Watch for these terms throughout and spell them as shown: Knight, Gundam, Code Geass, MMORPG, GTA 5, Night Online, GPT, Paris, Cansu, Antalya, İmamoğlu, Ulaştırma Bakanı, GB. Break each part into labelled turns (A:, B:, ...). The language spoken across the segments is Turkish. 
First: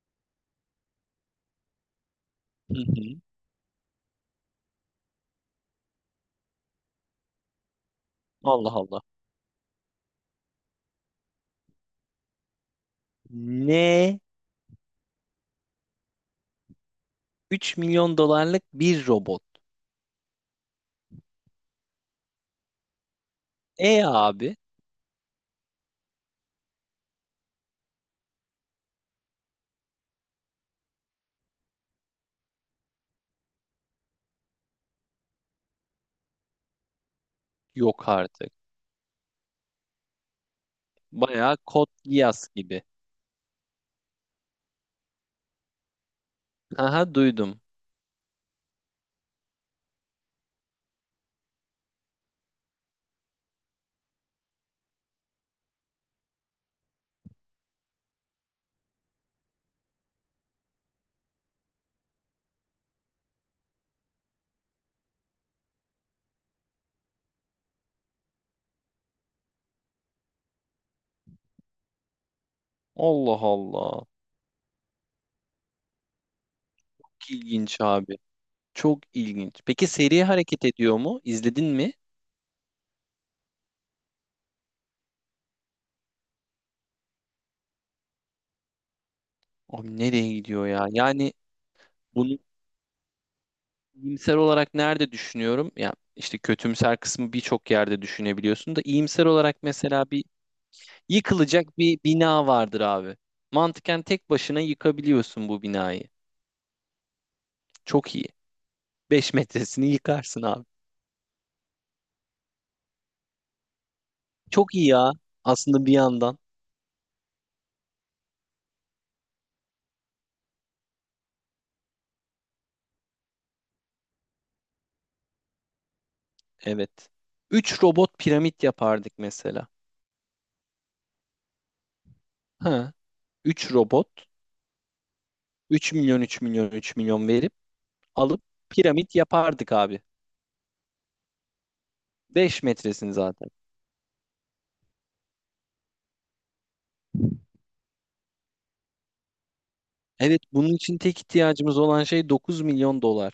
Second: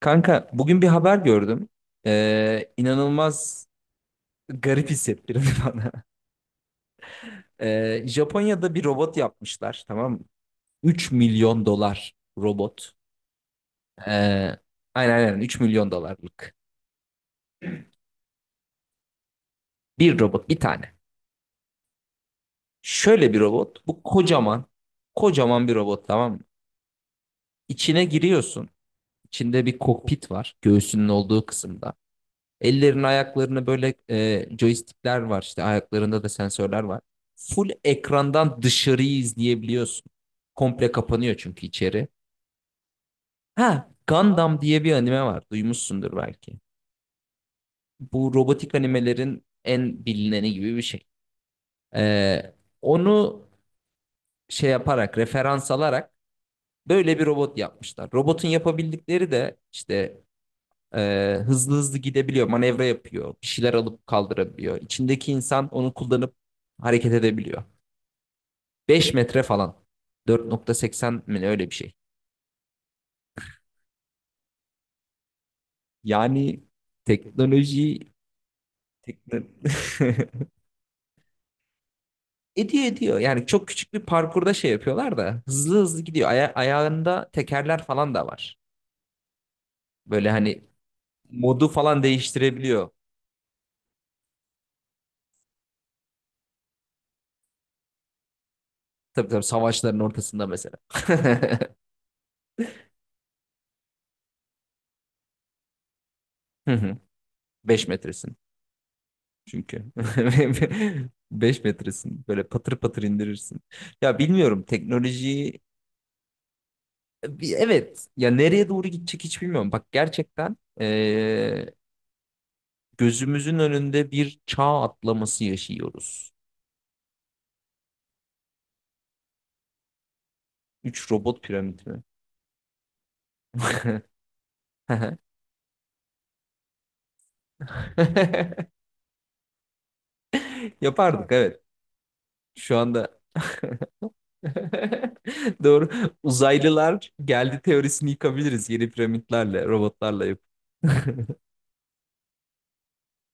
A: Kanka bugün bir haber gördüm.
B: Hı hı.
A: İnanılmaz garip hissettirdi bana.
B: Allah
A: Japonya'da bir
B: Allah.
A: robot yapmışlar, tamam mı? 3 milyon dolar robot.
B: Ne?
A: Ee, aynen 3 milyon dolarlık.
B: 3 milyon dolarlık bir robot.
A: Bir robot, bir tane. Şöyle bir robot.
B: E
A: Bu
B: abi?
A: kocaman. Kocaman bir robot, tamam mı? İçine giriyorsun. İçinde bir kokpit var. Göğsünün olduğu kısımda. Ellerini ayaklarını böyle joystickler var, işte ayaklarında da sensörler var. Full
B: Yok artık.
A: ekrandan dışarıyı izleyebiliyorsun. Komple kapanıyor
B: Bayağı
A: çünkü
B: kod
A: içeri.
B: Geass gibi.
A: Ha, Gundam diye bir anime var. Duymuşsundur belki.
B: Aha duydum.
A: Bu robotik animelerin en bilineni gibi bir şey. Ee, onu şey yaparak, referans alarak böyle bir robot yapmışlar. Robotun yapabildikleri de işte, hızlı hızlı gidebiliyor, manevra yapıyor, bir şeyler alıp kaldırabiliyor. İçindeki insan onu kullanıp hareket edebiliyor. 5 metre falan. 4.80 mi, öyle bir şey.
B: Allah Allah.
A: Yani
B: Çok İlginç
A: teknoloji,
B: abi. Çok
A: tekno-
B: ilginç. Peki seri hareket ediyor mu? İzledin mi?
A: ediyor. Yani çok küçük bir parkurda şey yapıyorlar da hızlı hızlı gidiyor. Ayağında tekerler falan da var.
B: Abi nereye
A: Böyle hani
B: gidiyor ya? Yani
A: modu falan
B: bunu
A: değiştirebiliyor.
B: iyimser olarak nerede düşünüyorum? Ya işte kötümser kısmı birçok yerde düşünebiliyorsun da iyimser
A: Tabii tabii,
B: olarak
A: savaşların
B: mesela bir
A: ortasında mesela.
B: yıkılacak bir bina vardır abi. Mantıken tek başına yıkabiliyorsun bu binayı.
A: Beş
B: Çok iyi.
A: metresin.
B: 5 metresini
A: Çünkü.
B: yıkarsın abi.
A: Beş metresin, böyle patır patır indirirsin. Ya bilmiyorum
B: Çok iyi ya
A: teknolojiyi
B: aslında bir yandan.
A: evet ya, nereye doğru gidecek hiç bilmiyorum. Bak gerçekten, gözümüzün önünde bir çağ atlaması yaşıyoruz.
B: Evet. 3 robot piramit yapardık mesela.
A: Üç robot piramidi mi?
B: Ha, üç robot 3 milyon 3 milyon 3 milyon verip alıp piramit yapardık abi.
A: Yapardık, evet.
B: 5
A: Şu
B: metresini
A: anda
B: zaten.
A: doğru, uzaylılar geldi teorisini yıkabiliriz yeni piramitlerle, robotlarla
B: Evet,
A: yapıp.
B: bunun için tek ihtiyacımız olan şey 9 milyon dolar.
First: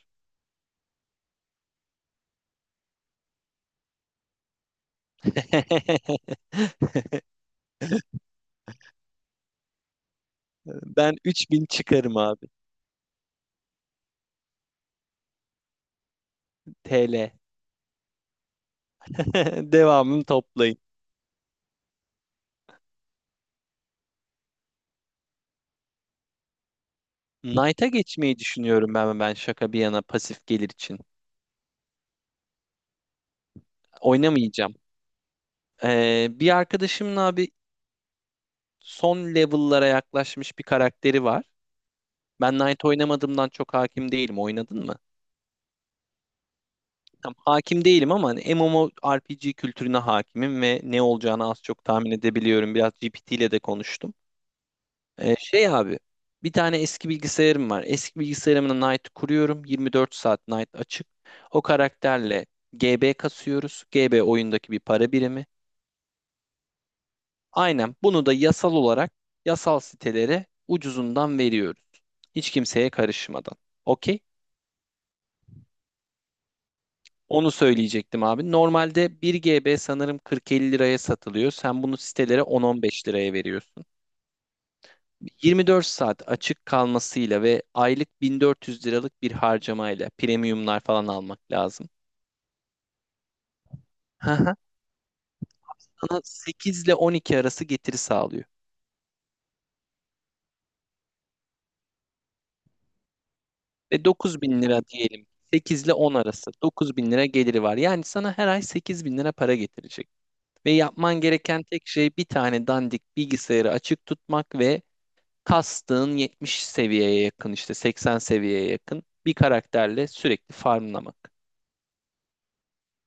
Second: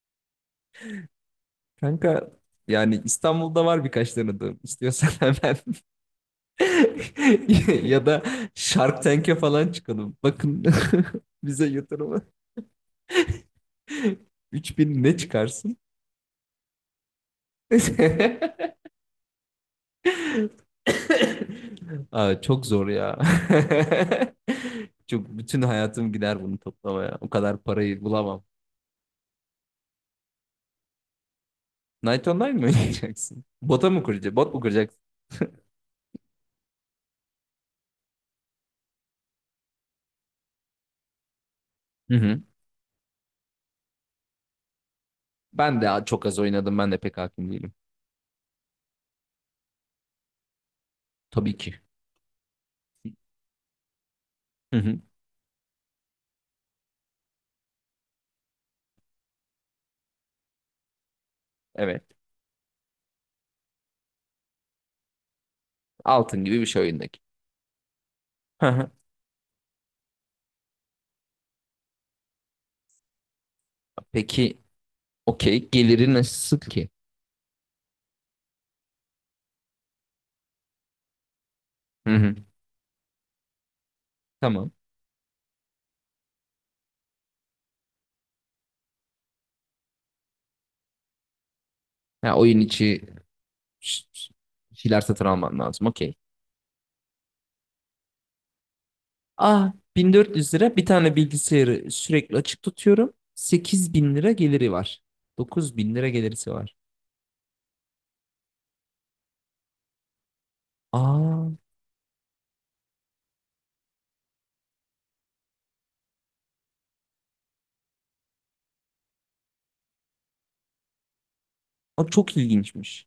A: Kanka, yani İstanbul'da var birkaç tanıdığım. İstiyorsan hemen ya da Shark Tank'e falan çıkalım. Bakın
B: Ben 3 bin
A: bize
B: çıkarım
A: yatırımı
B: abi.
A: 3000 ne çıkarsın?
B: TL. Devamını toplayın.
A: Aa, çok zor ya. Çok, bütün hayatım gider bunu toplamaya. O kadar
B: Knight'a
A: parayı
B: geçmeyi
A: bulamam.
B: düşünüyorum ben şaka bir yana pasif gelir için.
A: Night Online mi oynayacaksın? Bota mı kuracaksın? Bot mu
B: Oynamayacağım.
A: kuracaksın?
B: Bir arkadaşımın abi son level'lara yaklaşmış bir karakteri var.
A: Hı hı.
B: Ben Knight oynamadığımdan çok hakim değilim. Oynadın mı?
A: Ben de çok az oynadım. Ben de pek
B: Tam
A: hakim değilim.
B: hakim değilim ama hani MMORPG kültürüne hakimim ve ne olacağını
A: Tabii
B: az
A: ki.
B: çok tahmin edebiliyorum. Biraz GPT ile de konuştum.
A: Hı hı.
B: Şey abi bir tane eski bilgisayarım var. Eski bilgisayarımın Night kuruyorum. 24 saat Night açık. O
A: Evet.
B: karakterle GB kasıyoruz. GB oyundaki bir para birimi.
A: Altın gibi bir şey oyundaki.
B: Aynen bunu da yasal olarak yasal sitelere ucuzundan veriyoruz. Hiç kimseye karışmadan. Okey.
A: Peki okey geliri nasıl ki?
B: Onu söyleyecektim abi. Normalde 1 GB sanırım 40-50 liraya satılıyor. Sen bunu
A: Hı hı.
B: sitelere 10-15 liraya veriyorsun.
A: Tamam.
B: 24 saat açık kalmasıyla ve aylık 1400 liralık bir harcamayla premiumlar falan almak lazım.
A: Ha, oyun içi ş-
B: Hı
A: ş-
B: hı.
A: şeyler satın alman lazım. Okey.
B: Sana 8 ile 12 arası getiri sağlıyor.
A: Ah, 1400 lira, bir tane bilgisayarı sürekli açık tutuyorum.
B: Ve
A: 8000 lira
B: 9000
A: geliri
B: lira
A: var.
B: diyelim. 8 ile
A: 9000 lira
B: 10 arası
A: gelirisi var.
B: 9000 lira geliri var. Yani sana her ay 8000 lira para getirecek. Ve yapman
A: Aa,
B: gereken tek şey bir tane dandik bilgisayarı açık tutmak ve kastığın 70 seviyeye yakın işte 80 seviyeye yakın bir karakterle sürekli farmlamak.
A: o çok ilginçmiş.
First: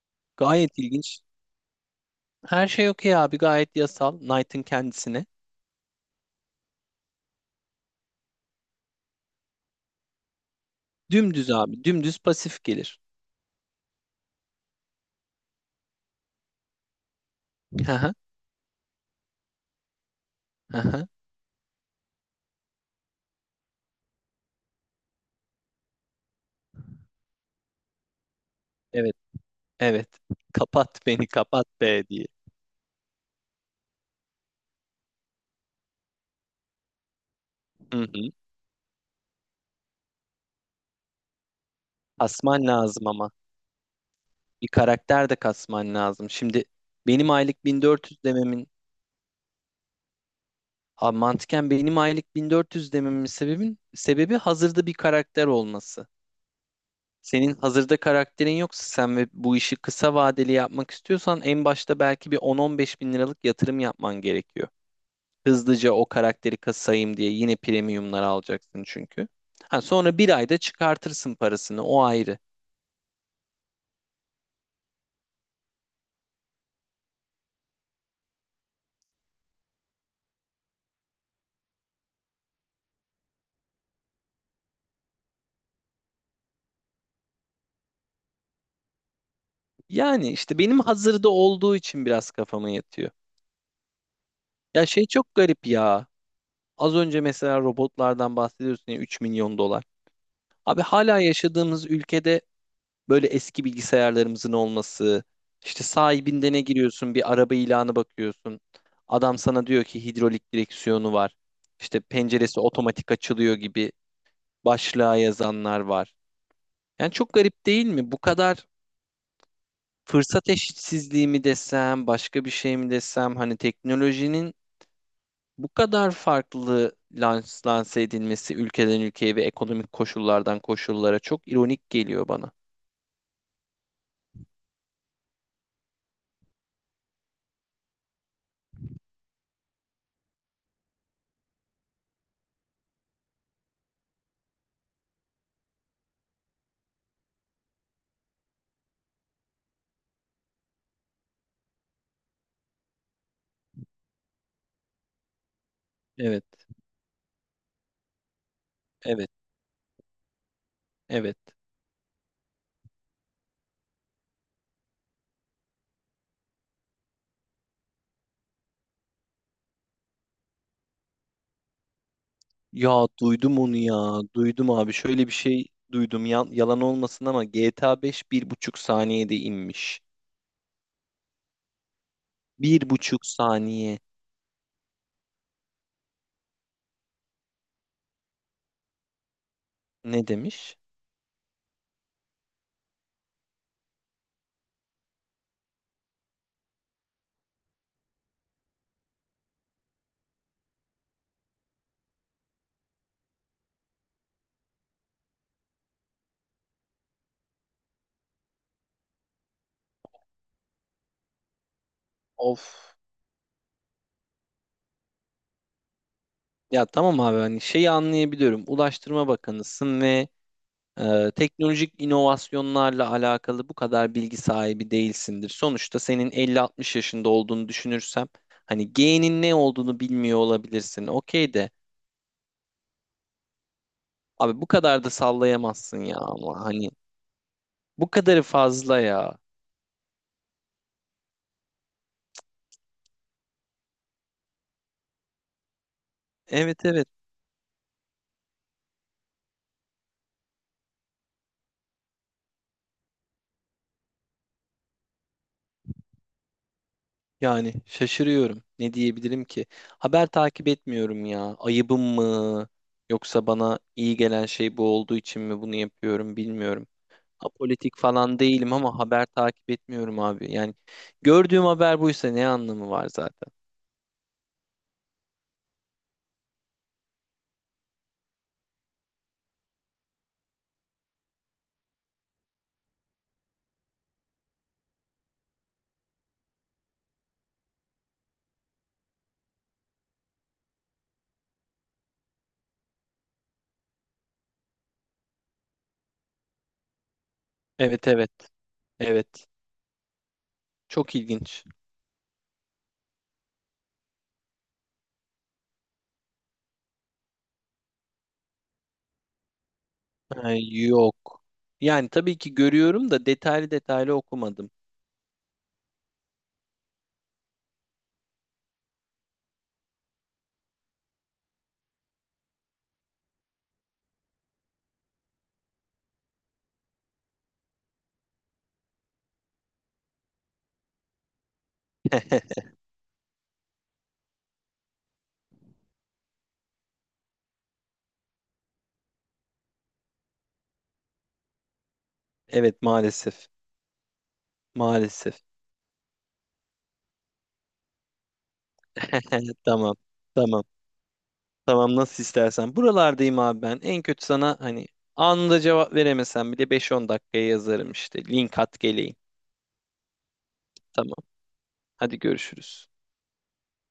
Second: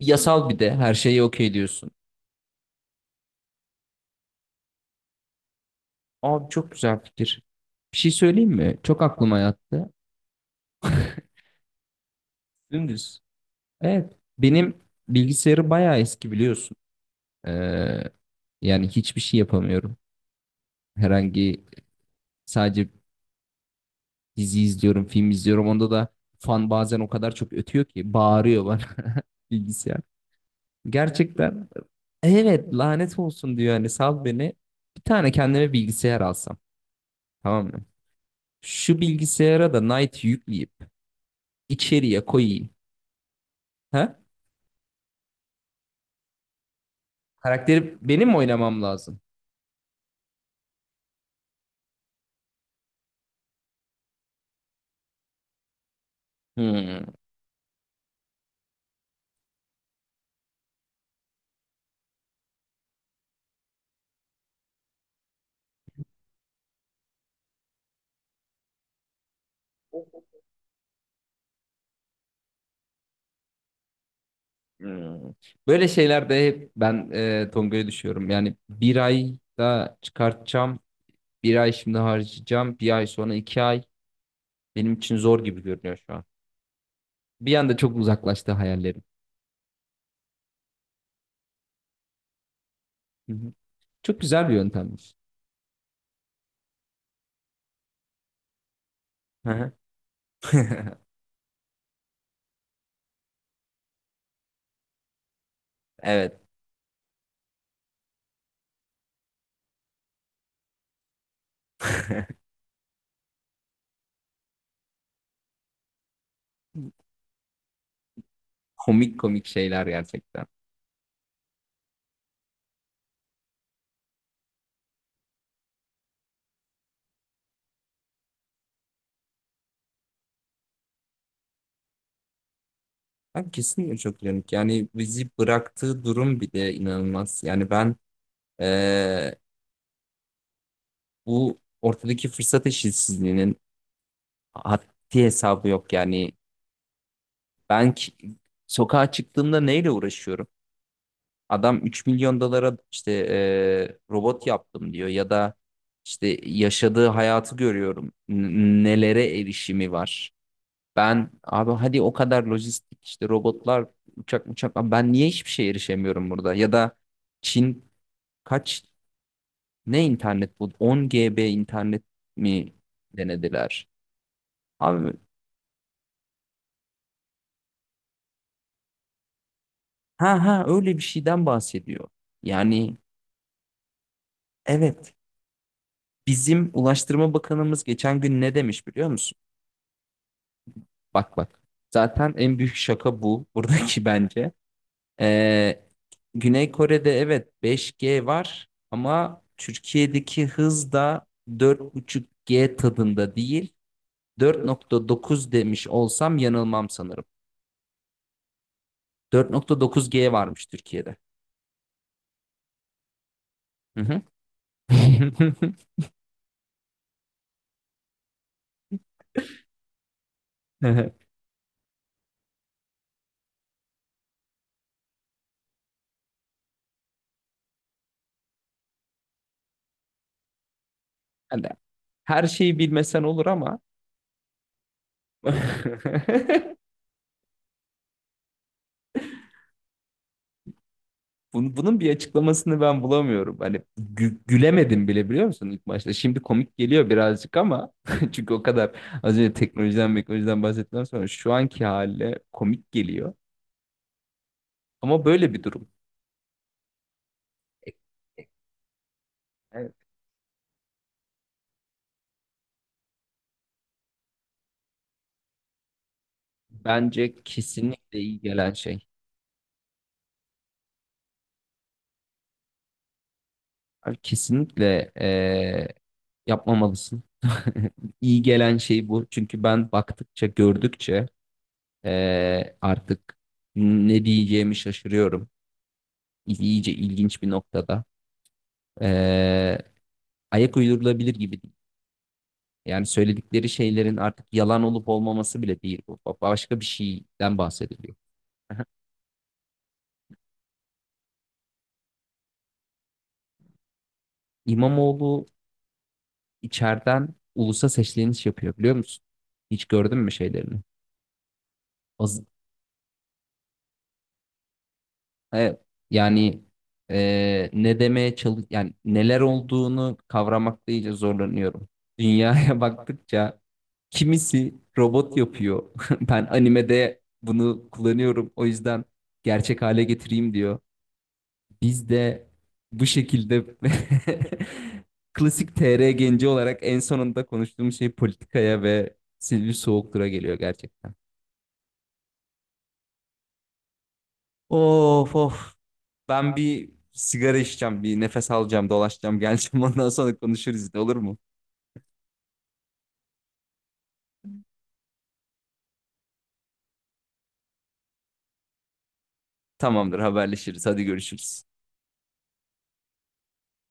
A: Yasal bir
B: Gayet
A: de her
B: ilginç.
A: şeyi, okey diyorsun.
B: Her şey okey abi, gayet yasal Knight'ın kendisine.
A: Abi çok güzel fikir. Bir şey söyleyeyim mi? Çok aklıma yattı.
B: Dümdüz abi, dümdüz pasif gelir.
A: Dümdüz. Evet. Benim bilgisayarı bayağı eski biliyorsun.
B: Hı
A: Ee,
B: hı,
A: yani hiçbir şey yapamıyorum.
B: hı hı.
A: Herhangi, sadece dizi izliyorum, film izliyorum. Onda da fan bazen o kadar çok ötüyor ki, bağırıyor bana
B: Evet,
A: bilgisayar.
B: evet, kapat beni kapat
A: Gerçekten,
B: be diye.
A: evet, lanet olsun diyor, hani sal beni. Bir tane kendime bilgisayar alsam, tamam mı?
B: Hı hı.
A: Şu bilgisayara da Knight yükleyip içeriye
B: Kasman
A: koyayım.
B: lazım ama
A: Ha?
B: bir karakter de kasman lazım. Şimdi benim aylık
A: Karakteri
B: 1400
A: benim mi
B: dememin,
A: oynamam lazım?
B: abi mantıken benim aylık 1400 dememin sebebi hazırda bir karakter olması.
A: Hmm,
B: Senin hazırda karakterin yoksa sen ve bu işi kısa vadeli yapmak istiyorsan en başta belki bir 10-15 bin liralık yatırım yapman gerekiyor. Hızlıca o karakteri kasayım diye yine premiumlar alacaksın çünkü. Ha, sonra bir ayda çıkartırsın parasını, o ayrı.
A: hmm. Böyle şeylerde hep ben Tonga'ya düşüyorum. Yani bir ayda çıkartacağım, bir ay şimdi harcayacağım, bir ay sonra iki ay. Benim için zor gibi görünüyor şu an. Bir anda çok uzaklaştı hayallerim.
B: Yani işte benim hazırda olduğu için biraz kafama yatıyor.
A: Hı hı. Çok güzel bir
B: Ya şey
A: yöntemmiş.
B: çok garip ya. Az önce mesela robotlardan bahsediyorsun ya, 3
A: Hı
B: milyon
A: hı.
B: dolar. Abi hala yaşadığımız ülkede böyle eski bilgisayarlarımızın olması, işte
A: Evet.
B: sahibinde ne giriyorsun, bir araba ilanı bakıyorsun. Adam sana diyor ki hidrolik direksiyonu var. İşte penceresi otomatik açılıyor gibi başlığa yazanlar var. Yani çok garip değil mi? Bu kadar
A: Komik komik şeyler gerçekten.
B: fırsat eşitsizliği mi desem, başka bir şey mi desem, hani teknolojinin bu kadar farklı lanse edilmesi ülkeden ülkeye ve ekonomik koşullardan koşullara çok ironik geliyor bana.
A: Ben kesinlikle çok uyanık. Yani bizi bıraktığı durum bir de inanılmaz. Yani ben, eee, bu ortadaki fırsat eşitsizliğinin haddi hesabı yok. Yani ben ki- sokağa çıktığımda neyle uğraşıyorum? Adam 3 milyon dolara işte, robot yaptım diyor, ya da işte
B: Evet,
A: yaşadığı hayatı görüyorum.
B: evet,
A: Nelere erişimi var. Ben
B: evet.
A: abi hadi, o kadar lojistik işte, robotlar, uçak uçak, ben niye hiçbir şeye erişemiyorum burada? Ya da Çin, kaç ne internet bu? 10 GB internet mi
B: Ya duydum onu
A: denediler?
B: ya. Duydum abi.
A: Abi,
B: Şöyle bir şey duydum. Yalan olmasın ama GTA 5 1,5 saniyede inmiş.
A: ha ha, öyle bir şeyden bahsediyor.
B: Bir
A: Yani
B: buçuk saniye.
A: evet, bizim Ulaştırma Bakanımız geçen gün ne demiş biliyor musun?
B: Ne demiş?
A: Bak bak. Zaten en büyük şaka bu buradaki, bence. Ee, Güney Kore'de evet 5G var ama Türkiye'deki hız da 4.5G tadında değil. 4.9 demiş olsam yanılmam sanırım. 4.9G varmış Türkiye'de.
B: Of.
A: Hı hı.
B: Ya tamam abi, hani şeyi anlayabiliyorum. Ulaştırma Bakanısın ve teknolojik inovasyonlarla alakalı bu kadar bilgi sahibi değilsindir. Sonuçta senin 50-60 yaşında olduğunu düşünürsem hani G'nin ne olduğunu bilmiyor olabilirsin. Okey
A: Hani
B: de
A: her şeyi bilmesen olur ama
B: abi bu kadar da sallayamazsın ya, ama hani bu kadarı fazla ya.
A: Bunun bir açıklamasını ben bulamıyorum. Hani gülemedim bile biliyor musun ilk başta. Şimdi komik
B: Evet, evet.
A: geliyor birazcık ama çünkü o kadar az önce teknolojiden bahsettikten sonra şu anki haliyle komik geliyor. Ama böyle bir durum.
B: Yani şaşırıyorum. Ne diyebilirim ki?
A: Evet.
B: Haber takip etmiyorum ya. Ayıbım mı? Yoksa bana iyi gelen şey bu olduğu için mi bunu yapıyorum, bilmiyorum.
A: Bence
B: Apolitik
A: kesinlikle
B: falan
A: iyi gelen
B: değilim ama
A: şey.
B: haber takip etmiyorum abi. Yani gördüğüm haber buysa ne anlamı var zaten?
A: Abi kesinlikle, yapmamalısın. İyi gelen şey bu. Çünkü ben baktıkça, gördükçe, artık ne diyeceğimi şaşırıyorum. İyice ilginç bir noktada. Ee, ayak uydurulabilir gibi değil. Yani söyledikleri şeylerin artık yalan olup olmaması bile değil bu. Başka bir şeyden
B: Evet,
A: bahsediliyor.
B: evet. Evet. Çok ilginç.
A: İmamoğlu içeriden ulusa sesleniş yapıyor, biliyor musun? Hiç gördün mü
B: Ha,
A: şeylerini?
B: yok. Yani tabii
A: Az-
B: ki görüyorum da detaylı detaylı okumadım.
A: Evet. Yani ne demeye çalış, yani neler olduğunu kavramakta iyice zorlanıyorum. Dünyaya baktıkça kimisi robot yapıyor. Ben animede bunu kullanıyorum, o yüzden gerçek hale getireyim diyor. Biz de bu şekilde klasik TR genci olarak en sonunda konuştuğum şey politikaya ve Silivri Soğuktur'a geliyor gerçekten.
B: Evet, maalesef.
A: Of
B: Maalesef.
A: of. Ben bir sigara içeceğim, bir nefes alacağım, dolaşacağım, geleceğim.
B: Tamam.
A: Ondan sonra
B: Tamam.
A: konuşuruz, ne olur mu?
B: Tamam, nasıl istersen. Buralardayım abi ben. En kötü sana hani anında cevap veremesem bile beş on dakikaya yazarım işte. Link at geleyim.
A: Tamamdır, haberleşiriz. Hadi
B: Tamam.
A: görüşürüz.
B: Hadi görüşürüz.